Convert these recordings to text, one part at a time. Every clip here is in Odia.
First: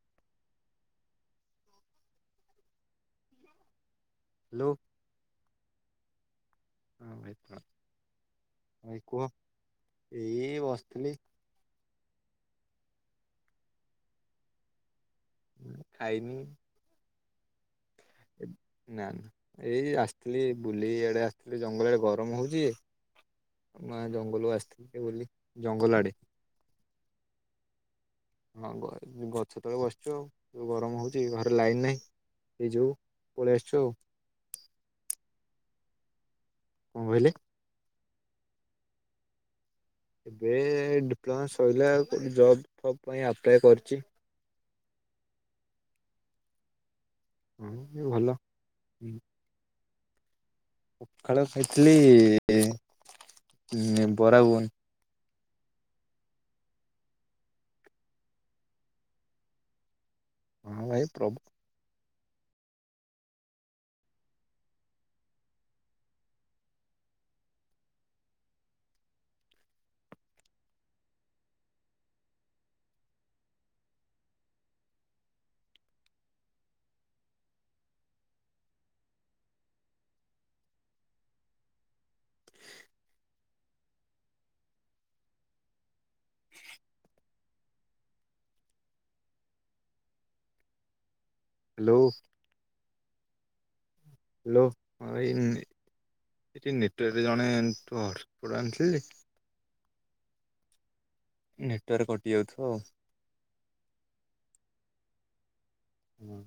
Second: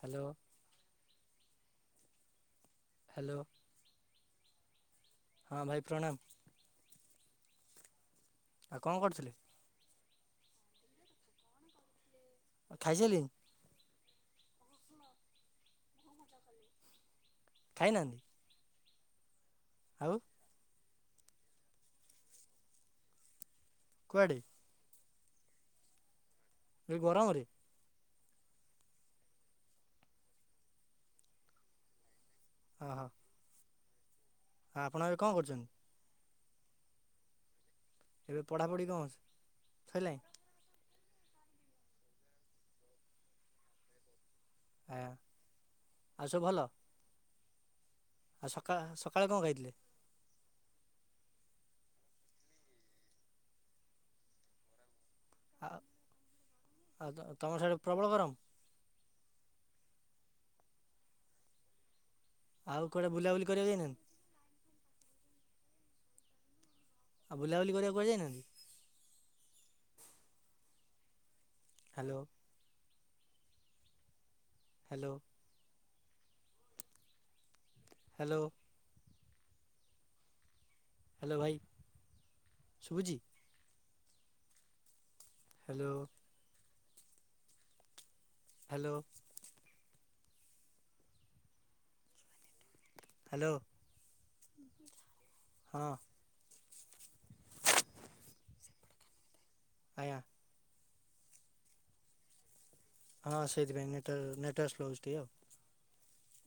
ହାଲୋ। ହାଲୋ। ହାଲୋ। ହଁ ଭାଇ ପ୍ରଣାମ। ଭାଇ ପ୍ରଣାମ ଆଉ ଭାଇ କଣ କୁହ କରୁଥିଲେ? ଏଇ ବସିଥିଲି। ଖାଇସାଇଲେଇଁ? ହୁଁ ଖାଇନି। ଖାଇନାହାନ୍ତି? ନା ନା। ଏଇ ଆଉ ଆସିଥିଲି ବୁ ଲି ଇଆଡେ ଆସିଥିଲି ଜଙ୍ଗଲ ଆଡେ ଗରମ ହଉଛି। ନା କୁଆଡ଼େ ଜଙ୍ଗଲ କୁ ଆସିଥିଲି ଟିକେ ବୁଲି। ଜଙ୍ଗଲ ଆଡେ। ଏଇ ଗରମ ରେ? ହଁ ଗ ଗଛ ତଳେ ବସିଛୁ ଆଉ ଗରମ ହଉଚି ଘରେ ଲାଇନ ନାହିଁ ସେଇ ଯଉ ପଳେଇ ଆସୁଛୁ ଆଉ। ଆ ଆପଣ ଏବେ କଣ କରୁଚନ୍ତି? କଣ କହିଲେ ଏବେ ପଢ଼ାପଢ଼ି କଣ ଅଛି? ଏବେ ଡି ଡିପ୍ଲୋମା ସଇଲା ଗୋଟେ ଜବ୍ ଫବ୍ ପାଇଁ ଆପ୍ଲାଏ କରିଚି। ହାଁ ଆଉ ସବୁ ଭଲ? ହୁଁ। ଆଉ ସକାଳ ସକାଳେ କଣ ଖାଇଥିଲେ? ପଖାଳ ଖାଇଥିଲି ଉଁ ବରା ଘୁଘୁନି ଆ ଆଉ ତମର ସେଆଡେ଼ ପ୍ରବଳ ଗରମ? ହଁ ଭାଇ ପ୍ରବଳ ଆଉ କୁଆଡେ ବୁଲାବୁଲି କରିବାକୁ ଯାଇନାହାନ୍ତି? ଆଉ ବୁଲାବୁଲି କରିବାକୁ କୁଆଡେ ଯାଇନାହାନ୍ତି? ହ୍ୟାଲୋ। ହ୍ୟାଲୋ। ହ୍ୟାଲୋ। ହ୍ୟାଲୋ ଭାଇ ଶୁଭୁଚି? Hello. Hello. Hello. Hello. Hello. ହଁ ଭାଇ [unintelligible] ହଁ ଏଠି ନେଟୱାର୍କରେ ଜଣେଠୁ ହସୋପୋଟ ଆଣିଥିଲି। ଆଜ୍ଞା। ନେଟୱାର୍କ କଟି ଯାଉଥିବ। ହଁ ସେଇଥିପାଇଁ ନେଟୱର ନେଟୱର୍କ ସ୍ଲୋ ହଉଛି ଟିକେ ଆଉ। ହୁଁ।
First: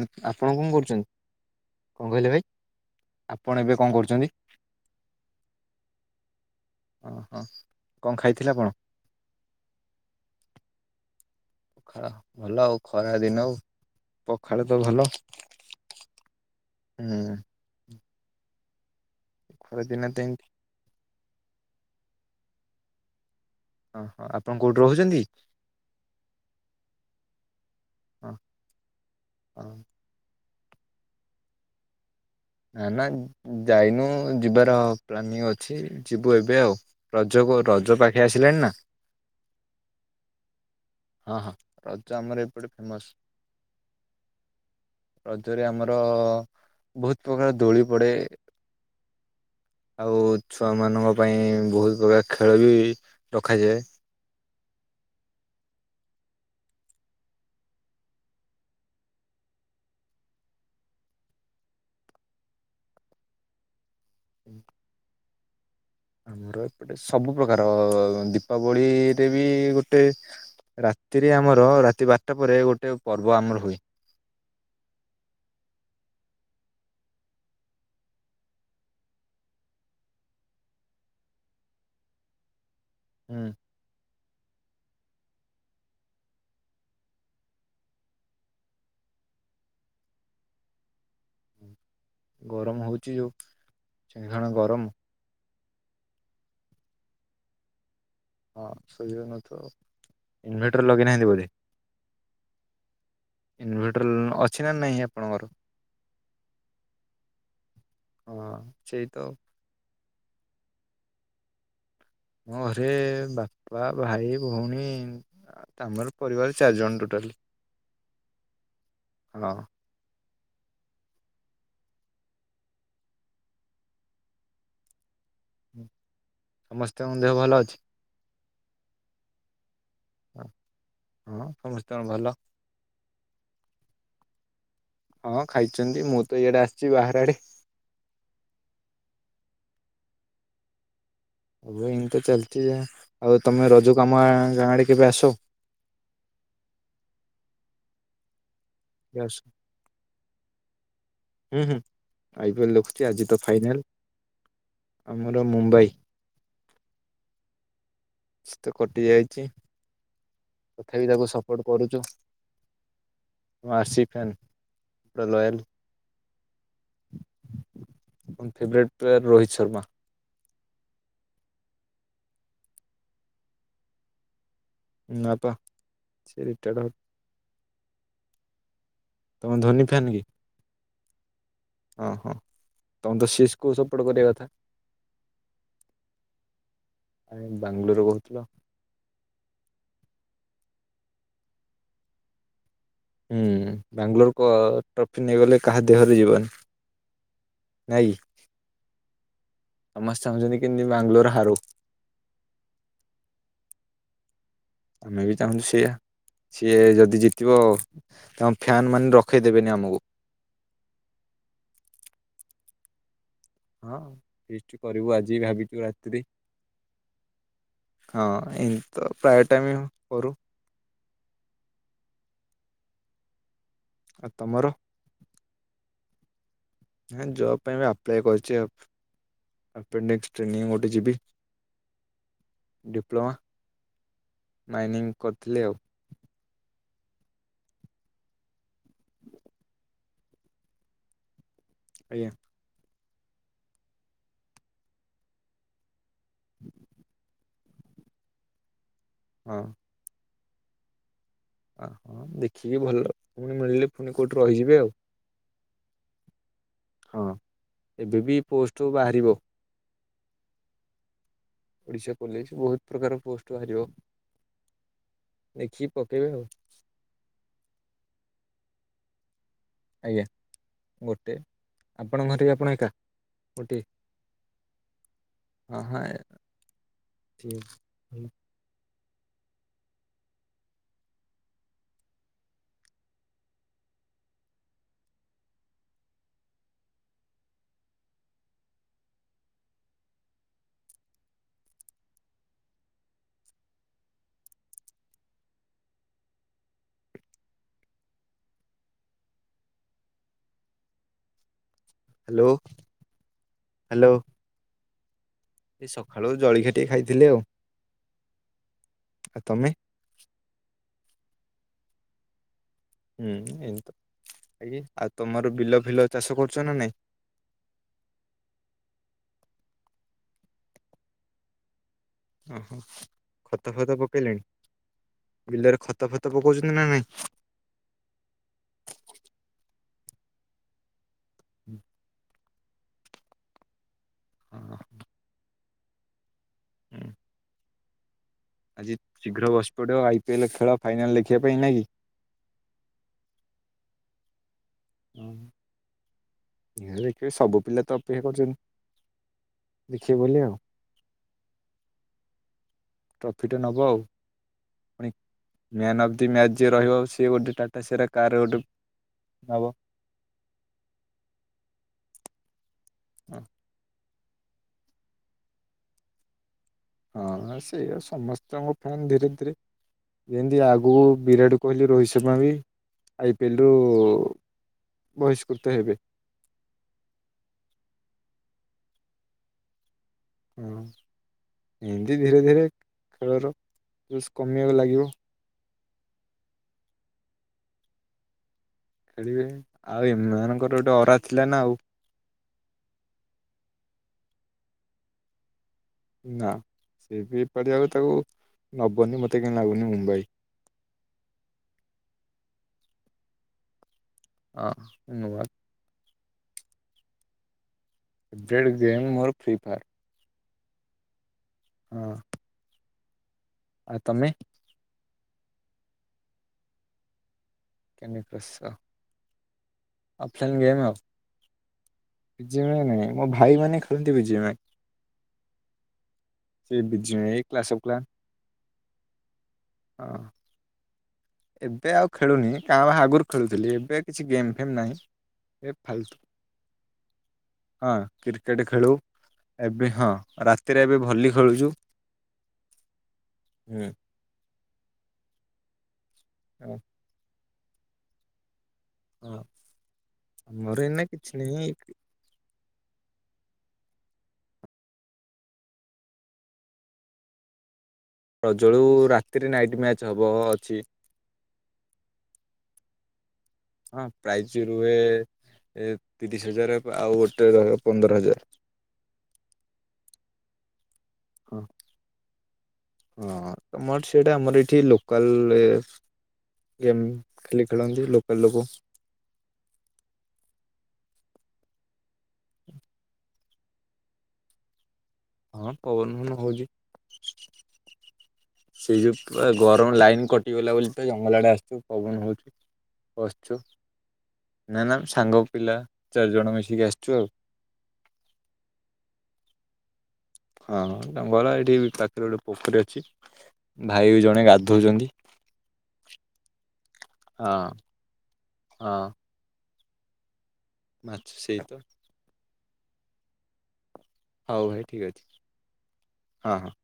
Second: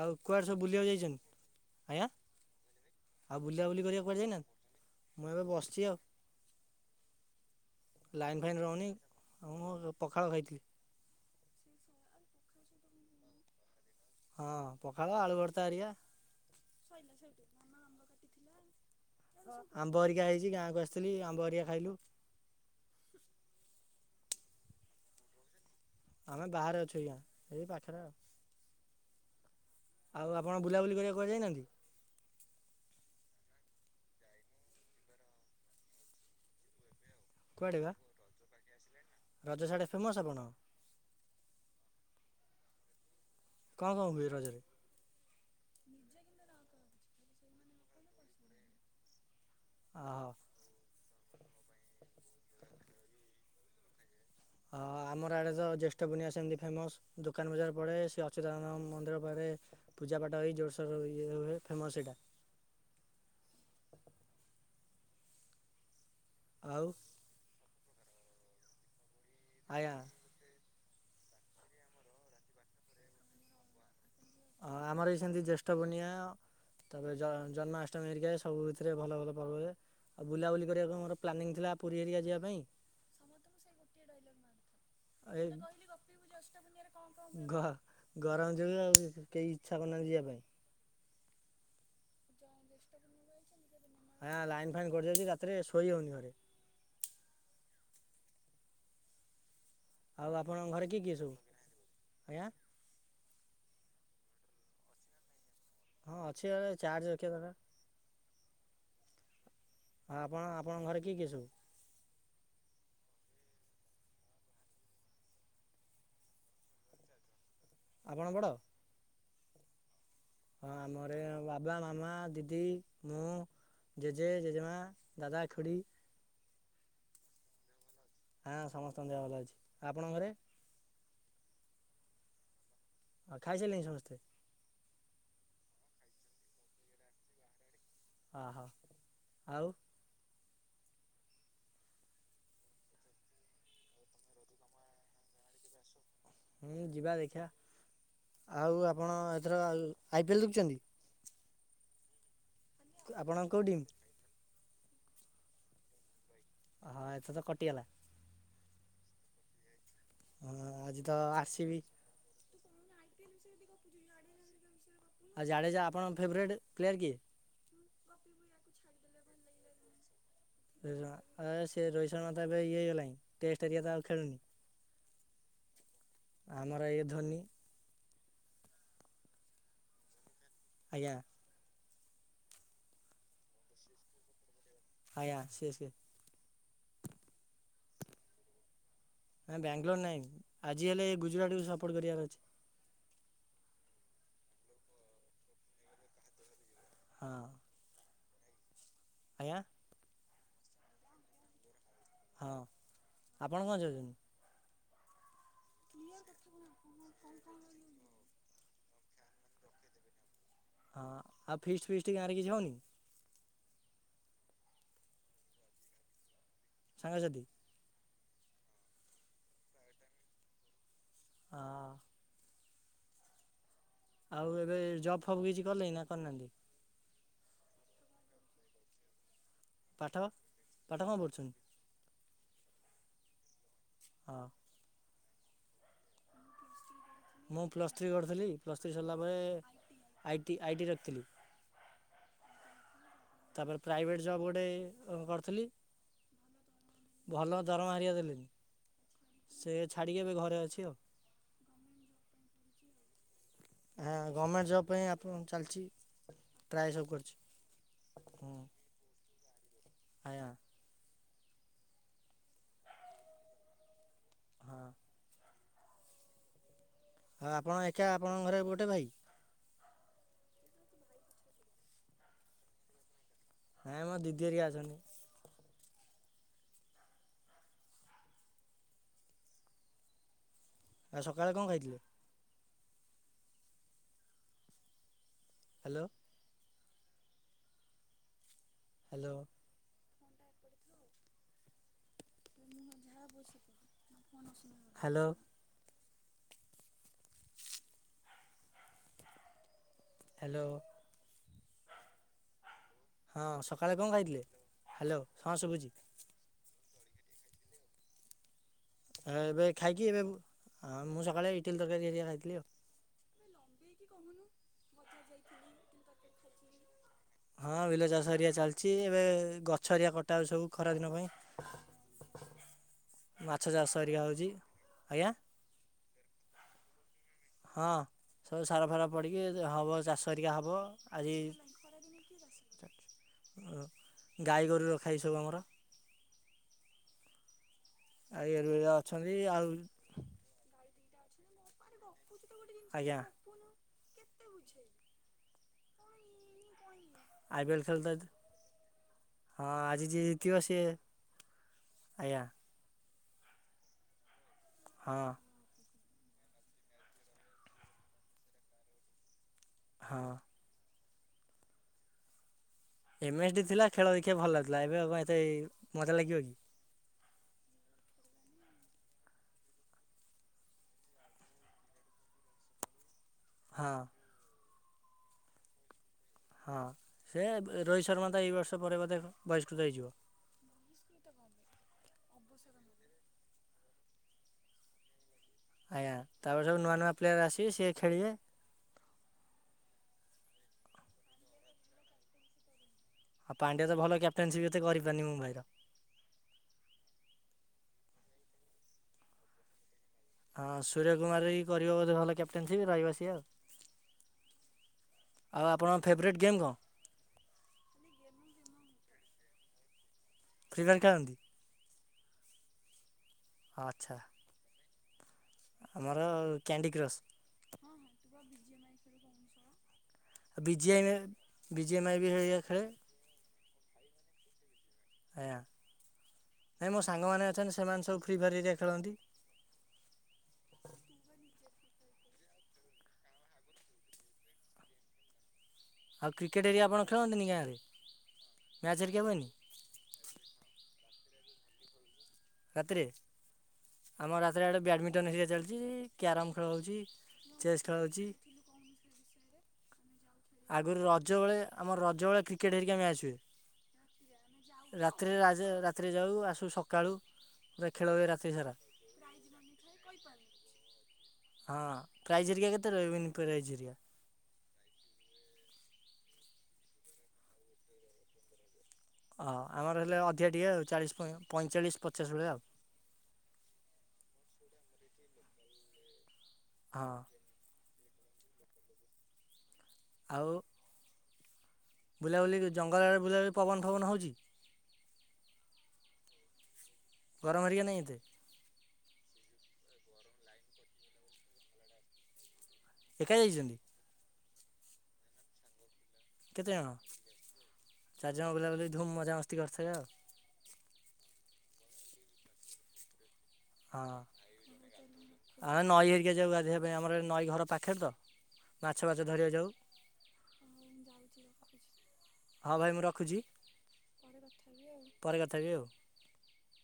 ଆଉ କୁଆଡେ ସବୁ ବୁଲିବାକୁ ଯାଇଛନ୍ତି କଣ ଆଜ୍ଞା କହିଲେ ଭାଇ ଆଉ ଆପଣ ବୁଲିବା ଏବେ ବୁଲି କଣ କରିବାକୁ କୁଆଡେ କରୁଛନ୍ତି? ଯାଇନାହାନ୍ତି ମୁଁ ଏବେ ବସିଛି ଆଉ। ଓ ହୋ। ଲାଇନ୍ ଫାଇନ୍ ରହୁନି ଆଉ ମୁଁ ପଖାଳ ଖାଇଥିଲି। ଖ ଭଲ ଆଉ ଖରା ଦିନ ଆଉ। ହଁ ପଖାଳ ତ ଭଲ ପଖାଳ ଆଳୁ ଭ୍ରତା ହେରିକା। ହୁଁ ଖରା ଦିନ ଆମ୍ବ ତ ହେରିକା ଏମିତି ହେଇଛି ଗାଁକୁ ଆସିଥିଲି ଆମ୍ବ ହେରିକା ଖାଇଲୁ। ଓ ହଁ ଆପଣ କୋଉଠୁ ରହୁଛନ୍ତି? ଆମେ ବାହାରେ ଅଛୁ ଆଜ୍ଞା ଏଇ ପାଖରେ ଆଉ। ହଁ ହଁ। ଆଉ ଆପଣ ବୁଲାବୁଲି କରିବା କୁ କୁଆଡ଼େ ଯାଇନାହାନ୍ତି? ନା ନା ଯାଇନୁ ଯିବାର ପ୍ଲାନିଂ ଅଛି ଯିବୁ ଏବେ ଆଉ। ରଜ କ କୁଆଡ଼େ ବା ରଜ ପାଖେ ଆସିଲାଣି ନା। ରଜ ସାଡେ ଫେମସ ଆପଣ ହଁ ହଁ ରଜ ଆମର ଏପଟେ ଫେମସ। କଣ କଣ ହୁଏ ରଜରେ? ରଜରେ ଆମର ବହୁତ ପ୍ରକାର ଦୌଳି ପଡ଼େ। ଆଉ ଓହୋ। ଛୁଆ ମାନଙ୍କ ପାଇଁ ବହୁତ ପ୍ରକାର ଖେଳ ବି ରଖାଯାଏ। ହଁ ଆମର ଆଡେ ତ ଜ୍ୟେଷ୍ଠ ପୂର୍ଣ୍ଣିମା ସେମିତି ଫେମସ ଦୋକାନ ବଜାର ପଡେ ସେ ଅଚ୍ୟୁତା ନନ୍ଦଙ୍କ ମନ୍ଦିର ପାଖରେ ପୂଜାପାଠ ହେଇ ଜୋରସୋର ଇ ହୁଏ ଫେମସ ସେଇଟା। ହୁଁ। ଆମର ଆଉ ଏପଟେ ସବୁ ପ୍ରକାର ଦୀପାବଳୀ ବି ଆଜ୍ଞା ଗୋଟେ ରାତିରେ ଆମର ରାତି ବାରଟା ପରେ ଗୋଟେ ପର୍ବ ଆମର ହୁଏ। ହଁ ଆମର ବି ସେମିତି ଜ୍ୟେଷ୍ଠ ପୂର୍ଣ୍ଣିମା ତାପରେ ଜନ୍ମାଷ୍ଟମୀ ହେରିକା ସବୁ ଭିତରେ ଭଲ ଭଲ ପର୍ବ ହୁଏ ଆଉ ବୁଲାବୁଲି କରିବାକୁ ମୋର ପ୍ଲାନିଂ ଥିଲା ପୁରୀ ହେରିକା ଯିବା ପାଇଁ ହୁଁ। ଏ ଗରମ ଯୋଗୁ ଆଉ କେହି ଇଚ୍ଛା କରୁନାହାଁନ୍ତି ଯିବା ପାଇଁ। ଗରମ ହଉଛି ଯୋଉ ହଁ ଭୀଷଣ ଲାଇନ୍ ଗରମ ଫାଇନ୍ କଟି ଯାଉଛି ରାତି ରାତିରେ ଶୋଇ ହଉନି ଘରେ। ହଁ ଶୋଇ ହଉନଥିବ। ଆଉ ଆପଣଙ୍କ ଘରେ ଇନଭର୍ଟର କିଏ ଲଗେଇ କିଏ ନାହାଁନ୍ତି ସବୁ? ବୋଧେ? ଆଜ୍ଞା। ଇନଭଟର ଅଛି ନା ନାଇଁ ଆପଣଙ୍କର? ହଁ ଅଛି [unintelligible] ଚାର୍ଜ ରଖିଆ ଦରକାର। ହଁ ସେଇ ତ। ଆଉ ଆପଣ ଆପଣଙ୍କ ଘରେ କିଏ କିଏ ସବୁ? ମୋ ଘରେ ବାପା ଭାଇ ଭଉଣୀ ଆମର ପରିବାର ଚାରିଜଣ ଟୋଟାଲି। ଆପଣ ବଡ? ହଁ। ହଁ ଆମ ଘରେ ବାବା ମାମା ଦିଦି ମୁଁ ଜେଜେ ଜେଜେମା ଦାଦା ଖୁଡ଼ି ସମସ୍ତଙ୍କ ଦେହ ଭଲ ଅଛି? ହଁ ସମସ୍ତଙ୍କ ଦେହ ଭଲ ଅଛି ଆପଣଙ୍କ ଘରେ? ସମସ୍ତଙ୍କ ଭଲ। ଆଉ ଖାଇସାରିଲଣିି ସମସ୍ତେ? ହଁ ଖାଇଛନ୍ତି ମୁଁ ତ ଇଆଡେ ଆସିଛି ବାହାର ଆଡେ ହଁ ହଉ ଆଉ। ହଁ ଏମିତି ତ ଚାଲିଛି ଆଉ ତମେ ରଜକୁ ଆମ ଗାଁ ଆଡ଼େ କେବେ ଆସ। ହୁଁ ଯିବା ଦେଖିବା। ଆଉ ଆପଣ ଆସ ଏଥର ଆଇ ପି ଏଲ ଦେଖୁଛନ୍ତି। ହୁଁ ହୁଁ ଆଇ ପିଏ ଲ ଦେଖୁଛି ଆଜି ତ ଆପଣଙ୍କ କେଉଁ ଟିମ୍ ଫାଇନାଲ। ଆମର ମୁମ୍ବାଇ। ହଁ ଏଥ ତ କଟିଗଲା‌। ସେ ତ କଟି ଯାଇଚି ହଁ ‌। ଆଜି ତଥାପି ତ ତାକୁ ଆର୍ ସି ସପୋର୍ଟ ବି କରୁଚୁ। ମା ଆସି ଫ୍ୟାନ୍। ପୁରା ଆଉ ଲୟାଲ ଜାଡେଜା ଆପଣ ଫେବରେଟ ପ୍ଲେୟାର କି? ମୁଁ ଇନ୍ ଫେବରଟ ପ୍ଲେୟାର ରୋହିତ ଶର୍ମା। ଏ ଯ ଏ ସେ ରୋହିତ ଶର୍ମା ତ ଏବେ ଇଏ ହେଇଗଲାଆଁ ଟେଷ୍ଟ ହେରିକା ତ ଆଉ ଖେଳୁନି। ନାଁ ପା ସେ ଆମର ରିଟାୟାର୍ଡ ଆ ଇଏ ଧୋନି ତମେ ଧୋନି ଫ୍ୟାନ କି? ଆଜ୍ଞା। କଁ ହଁ ତମେ ତ ଶି ଏସ୍ କୋ ସପୋର୍ଟ କରିବା କଥା। ଆଜ୍ଞା ସିଏ ସିଏ‌। ଆଗେ ବାଙ୍ଗଲୁରୁ କୋହୁଥୁଲ। ନାଁ ବାଙ୍ଗାଲୋର ନହିଁ ଆଜି ହେଲେ ଏ ଗୁଜୁରାଟକୁ ସପୋର୍ଟ କରିବାର ଅଛି। ହୁଁ ବାଙ୍ଗାଲୋର କ ଟ୍ରଫି ନେଇଗଲେ କାହା ଦେହରେ ଯିବନି। ହଁ ଏଇ ଆଜ୍ଞା ସମସ୍ ଚାହୁଁଚନ୍ତି କେମତି ବାଙ୍ଗଲୋର ହାରୁ‌ ହଁ ଆପଣ କଣ ଚାହୁଁଚନ୍ତି? ଆମେ ବି ଚାହୁଁଚୁ ସେଇଆ ସିଏ ଯଦି ଜିତିବ ତମ ଫ୍ୟନ୍ ମାନେ ରଖେଇ ଦେବେନି ଆମୁକୁ ହଁ ଆଉ ଫିଷ୍ଟ ଫିଷ୍ଟ ଗାଁରେ କିଛି ହଉନି? ହଁ ଫିଷ୍ଟ୍ କରିବୁ ଆଜି ଭାବିଥିବୁ ରାତିିରେ‌ ସାଙ୍ଗ ସାଥି ହଁ ଏଇଁ ତ ପ୍ରାୟ ଟାଇମ ହଁ କରୁ। ହଁ। ଆଉ ଏବେ ଜବ୍ ଫବ୍ କିଛି କଲେଇଁ ନାଁ କରିନାହାନ୍ତି। ନାଇଁ ଜବ ପାଇଁ ବା ଆପ୍ଲାଏ କରିଚି। ପାଠ ଆପେଣ୍ଡିକ୍ସ୍ ଟ୍ରନିଙ୍ଗ୍ ଗୋଟେ ପାଠ କଣ ଯିବି। ପଢ଼ୁଛନ୍ତି ଡିପ୍ଲୋମା। ହଁ ମାଇନିଂ କରଥିଲି ଆଉ। ମୁଁ ପ୍ଲସ୍ ଥ୍ରୀ କରିଥିଲି ପ୍ଲସ୍ ଥ୍ରୀ ସରିଲା ପରେ ଆଇଟି ଆଇ ଟି ରଖିଥିଲି ଆଜ୍ଞା। ତାପରେ ପ୍ରାଇଭେଟ ଜବ ଗୋଟେ ଅ କରିଥିଲି ଭଲ ଦରମା ହେରିକା ଦେଲିନି। ସେ ଛାଡ଼ିକି ଏବେ ଘରେ। ସେୟା ଅଛି ଆଉ। ଆ ହୋ ଦେଖିକି ଭଲ। ପୁଣି ମିଳିଲେ ହଁ ପୁଣି କୋଉଠି ଗଭର୍ଣ୍ଣମେଣ୍ଟ ରହିଯିବେ ଜବ୍ ଆଉ। ପାଇଁ ଆପଣ ଚାଲିଛି? ଟ୍ରାଏ ସବୁ ହଁ କରିଛି ଏବେ ବି ହଁ ପୋଷ୍ଟରୁ ବାହାରିବ। ଆଜ୍ଞା। ଓଡିଶା କଲେଜ ବହୁତ ପ୍ରକାର ପୋଷ୍ଟ ବାହାରିବ। ହଁ। ଦେଖିକି ପକେଇବେ ଆଉ। ଆଉ ଆପଣ ଏକା ଆପଣଙ୍କ ଘରେ ଗୋଟେ ଭାଇ। ଆଜ୍ଞା ଗୋଟେ ଆପଣଙ୍କ ଘରେ ବି ଆପଣ ଏକା। ଗୋଟିଏ ନାଇଁ ମୋ ଦିଦି ହେରିକା ଅଛନ୍ତି। ହଁ ହଁ ଠିକ ଆଉ ସକାଳେ କଣ ଖାଇଥିଲେ? Hello. Hello. Hello. Hello. Hello. ହଁ ସକାଳେ କଣ ଖାଇଥିଲେ? ହ୍ୟାଲୋ। ହଁ ଶୁଭୁଛି ସେଇ ସକାଳୁ ଜଳଖିଆ ଗୋଟେ ଖାଇଥିଲି ଆଉ। ହ ଆଉ ଏବେ ତମେ ଖାଇକି ଏବେ ମୁଁ ସକାଳେ ଇଟିଲ ତରକାରୀ ହେରିକା ଖାଇଥିଲି ଆଉ। ହୁଁ ଏମ ତ [unintelligible] ଆଉ ତମର ବିଲ ଫିଲ ଚାଷ କରୁଛ ନା ନାଇଁ? ହଁ ବିଲ ଚାଷ ହେରିକା ଚାଲିଛି ଏବେ ଗଛ ଏରିଆ କଟା ସବୁ ଖରା ଦିନ ପାଇଁ। ଓହୋ ମାଛ ଖତ ଚାଷ ଫତ ହେରିକା ପକେଇଲେଣି ହେଉଛି ଆଜ୍ଞା ବିଲରେ ଖତ ଫତ ପକଉଛନ୍ତି ନା ନାଇଁ? ହଁ ସବୁ ସାର ଫାର ପଡିକି ହବ ଚାଷ ହେରିକା ହବ। ଆଜି ହଁ। ଗାଈ ଗୋରୁ ରଖା ହେଇଛି ସବୁ ଆମର। ହୁଁ। ଆୟୁର୍ବେଦ ଆଜି ଅଛନ୍ତି ଶୀଘ୍ର ଆଉ ବସି ପଡିବ ଆଇ ପି ଏଲ ଖେଳ ଫାଇନାଲ ଦେଖିବା ପାଇଁ ନାଇଁ କି? ଆଜ୍ଞା। ହୁଁ ହେଲେ ଆଇ ପି ଏଲ ଖେଳ ତ ହଁ ଆଜି ଦେଖିବେ ଯିଏ ବୋଲି ଆଉ ଜତିିବ ସିଏ ଆଜ୍ଞା। ଟ୍ରଫି ଟେ ନବ ଆଉ। ହଁ ମ୍ୟାନ ଅ ମ୍ୟାଚ୍ ଯିଏ ରହିବ ସିଏ ଗୋଟେ ଟାଟା ସେରା କାର୍ ଗୋଟେ ନବ। ହଁ। ଏମ ଏସ୍ ଡି ଥିଲା ଖେଳ ଦେଖିଆକୁ ଭଲ ଲାଗୁଥିଲା ଏବେ ଆଉ କଣ ଏତେ ମଜା ଲାଗିବ କି? ହଁ ସେଇଆଉ ସମସ୍ତଙ୍କ ଫ୍ୟାନ୍ ଧୀରେ ଧୀରେ ଯେମିତି ଆଗକୁ ବିରାଟ କୋହଲି, ରୋହିତ ଶର୍ମା ବି ଆଇ ପି ଏଲ ରୁ ହଁ ବହିଷ୍କୃତ ହେବେ। ହଁ ସେ ରୋହିତ ଶର୍ମା ତ ଏଇ ବର୍ଷ ପରେ ବୋଧେ ବହିଷ୍କୃତ ହେଇଯିବ। ହୁଁ ଉଁ। ଦି ଧୀରେ ଧୀରେ ଖେଳର ଜୋସ୍ କମିବାକୁ ଲାଗିବ। ଆଜ୍ଞା ତାପରେ ସବୁ ନୂଆ ନୂଆ ପ୍ଲେୟାର ଆସିବେ ସିଏ ଖେଳିବେ। ଖେଳିବେ ଆଉ ଏମାନଙ୍କର ଗୋଟେ ଅରା ଥିଲା ନା ଆଉ। ଆଉ ପାଣ୍ଡିଆ ତ ଭଲ କ୍ୟାପଟେନ୍ ସିଏ ଏତେ କରିପାରୁନି ମୁମ୍ବାଇର। ନା ସେ ବି ଏପାରିଆକୁ ତାକୁ ନବନି ମତେ କାହିଁ ଲାଗୁନି ମୁମ୍ବାଇ। ହଁ ସୂର୍ଯ୍ୟ କୁମାର କରିବ ବୋଧେ ଭଲ କ୍ୟାପ୍ଟେନ ସିପ୍ ରହିବ ସିଏ ଆଉ। ହଁ ନୂଆ ଫେବରାଇଟ୍ ଗେମ୍ କଁ? ଫେବରାଇଟ୍ ଗେମ୍ ମୋର ଫ୍ରି ଫାୟାର୍। ଫ୍ରି ଫାୟାର ଖେଳନ୍ତି? ହଁ। ଆଉ ଆଚ୍ଛା ତମେ? ଆମର କ୍ୟାଣ୍ଡି କ୍ରସ୍। କ୍ୟାଣ୍ଡି କ୍ରସ ଅ। ଅଫଲାଇନ ଗେମ୍ ଆଉ, ବିଜିଏମ ବିଜିଏମ୍ଆଇ ବି ହେରିକା ଜି ଖେଳେ ଏମ ଆଇ ମୋ ଭାଇ ମାନେ ଖେଳନ୍ତି ବି ଜି ଏମ ଆଇ। ଆଜ୍ଞା ନାଇଁ ମୋ ବିଜିଏମ୍ ସାଙ୍ଗମାନେ କ୍ଲାସ୍ ଅଛନ୍ତି ଅଫ୍ କ୍ଲାନ୍ ସେମାନେ ସବୁ ଫ୍ରି ଫାୟାର ହେରିଆ ଖେଳନ୍ତି। ହଁ। ଏବେ ଆଉ ଖେଳୁନି କାଁ ଭାଁ ଆଗରୁ ଖେଳୁଥିଲି, ଏବେ କିଛି ଗେମ୍ ଫେମ୍ ନାହିଁ। ଫାଲତୁ ଆଉ କ୍ରିକେଟ୍ ହେରିକା ଆପଣ ଖେଳନ୍ତିନି ଗାଁରେ ହଁ କ୍ରିକେଟ ଖେଳୁ, ମ୍ୟାଚ୍ ହେରିକା ହୁଏନି ଏବେ ହଁ ରାତିରେ ଏବେ ଭଲି ଖେଳୁଛୁ। ରାତିରେ ହୁଁ ଆମ ରା ଇଆଡେ ବ୍ୟାଡମିଣ୍ଟନ ହେରିକା ଚାଲିଛି। କ୍ୟାରମ୍ ଖେଳ ହଁ ହଉଛି। ଚେଷ୍ ଖେଳ ହଉଛି। ହଁ। ଆମର ଆଗରୁ ଏଇନା କିଛି ରଜ ବେଳେ ନାହିଁ ଆମର ରଜ ବେଳେ କ୍ରିକେଟ ହେରିକା ମ୍ୟାଚ୍ ହୁଏ। ରାତିରେ ରାତିରେ ଯାଉ ଆସୁ ସକାଳୁ। ପୁରା ଖେଳ ହୁଏ ରାତି ରଜ ସାରା ବେଳକୁ ରାତିରେ ନାଇଟ୍ ମ୍ୟାଚ ହବ ଅଛି। ହଁ ପ୍ରାଇଜ ହେରିକା କେତେ ରହେ ଉ ହଁ ପ୍ରାଇଜ ରୁହେ ତିରିଶ ହଜାର ଆଉ ଗୋଟେ ରହେ ପନ୍ଦର ହଜାର। ଓ ହ ଆମର ହେଲେ ଅଧିକା ଟିକେ ଆଉ ଚାଳିଶ ହଁ ପଇଁଚାଳିଶ ପଚାଶ ଭଳିଆ ହଁ ତମର ସେଟା ଆମର ଏଇଠି ଲୋ କାଲ ଗେମ୍ ଆଉ ହଁ ଖାଲି ଖେଳନ୍ତି ଲୋ [unintelligible] ଆଉ ବୁଲାବୁଲି ଜଙ୍ଗଲ ଆଡ଼େ ବୁଲାବୁଲି ପବନ ଫବନ ହଉଛି? ହଁ ପବନ ହଉଚି। ଗରମ ହେରିକା ନାହିଁ ଏତେ? ଯୋଉ ଗରମ ଲାଇନ କଟିଗଲା ବୋଲି ତ ଜଙ୍ଗଲ ଆଡେ ଆସିଛୁ ପବନ ହଉଛି। ଏକା ବସିଛୁ। ଯାଇଛନ୍ତି? ନା ନା ଆମେ ସାଙ୍ଗ ପିିଲା କେତେଜଣ? ଚାରିଜଣ ବୁଲାବୁଲି ଧୁମ୍ ମଜାମସ୍ତି କରିଥିବେ ଆଉ। ହଁ ଜଙ୍ଗଲ ଏଇଠି ପାଖରେ ଗୋଟେ ପୋଖରୀ ଅଛି। ହଁ ଭାଇ ଜଣେ ଗାଧଉଛନ୍ତି ଆ ନଈ ହେରିକା ଯାଉ ଗାଧେଇ ବା ପାଇଁ ଆମର ନଈ ଘର ହଁ ପାଖରେ ତ ହଁ ମାଛ ପାଛ ଧରିବାକୁ ଯାଉ। ମାଛ ସେଇଆ ତ। ହଉ ଭାଇ ମୁଁ ରଖୁଚି। ହଉ ଭାଇ ଠିକ ଅଛି ହଁ ହଁ।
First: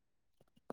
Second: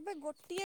ଆବେ ଗୋଟିଏ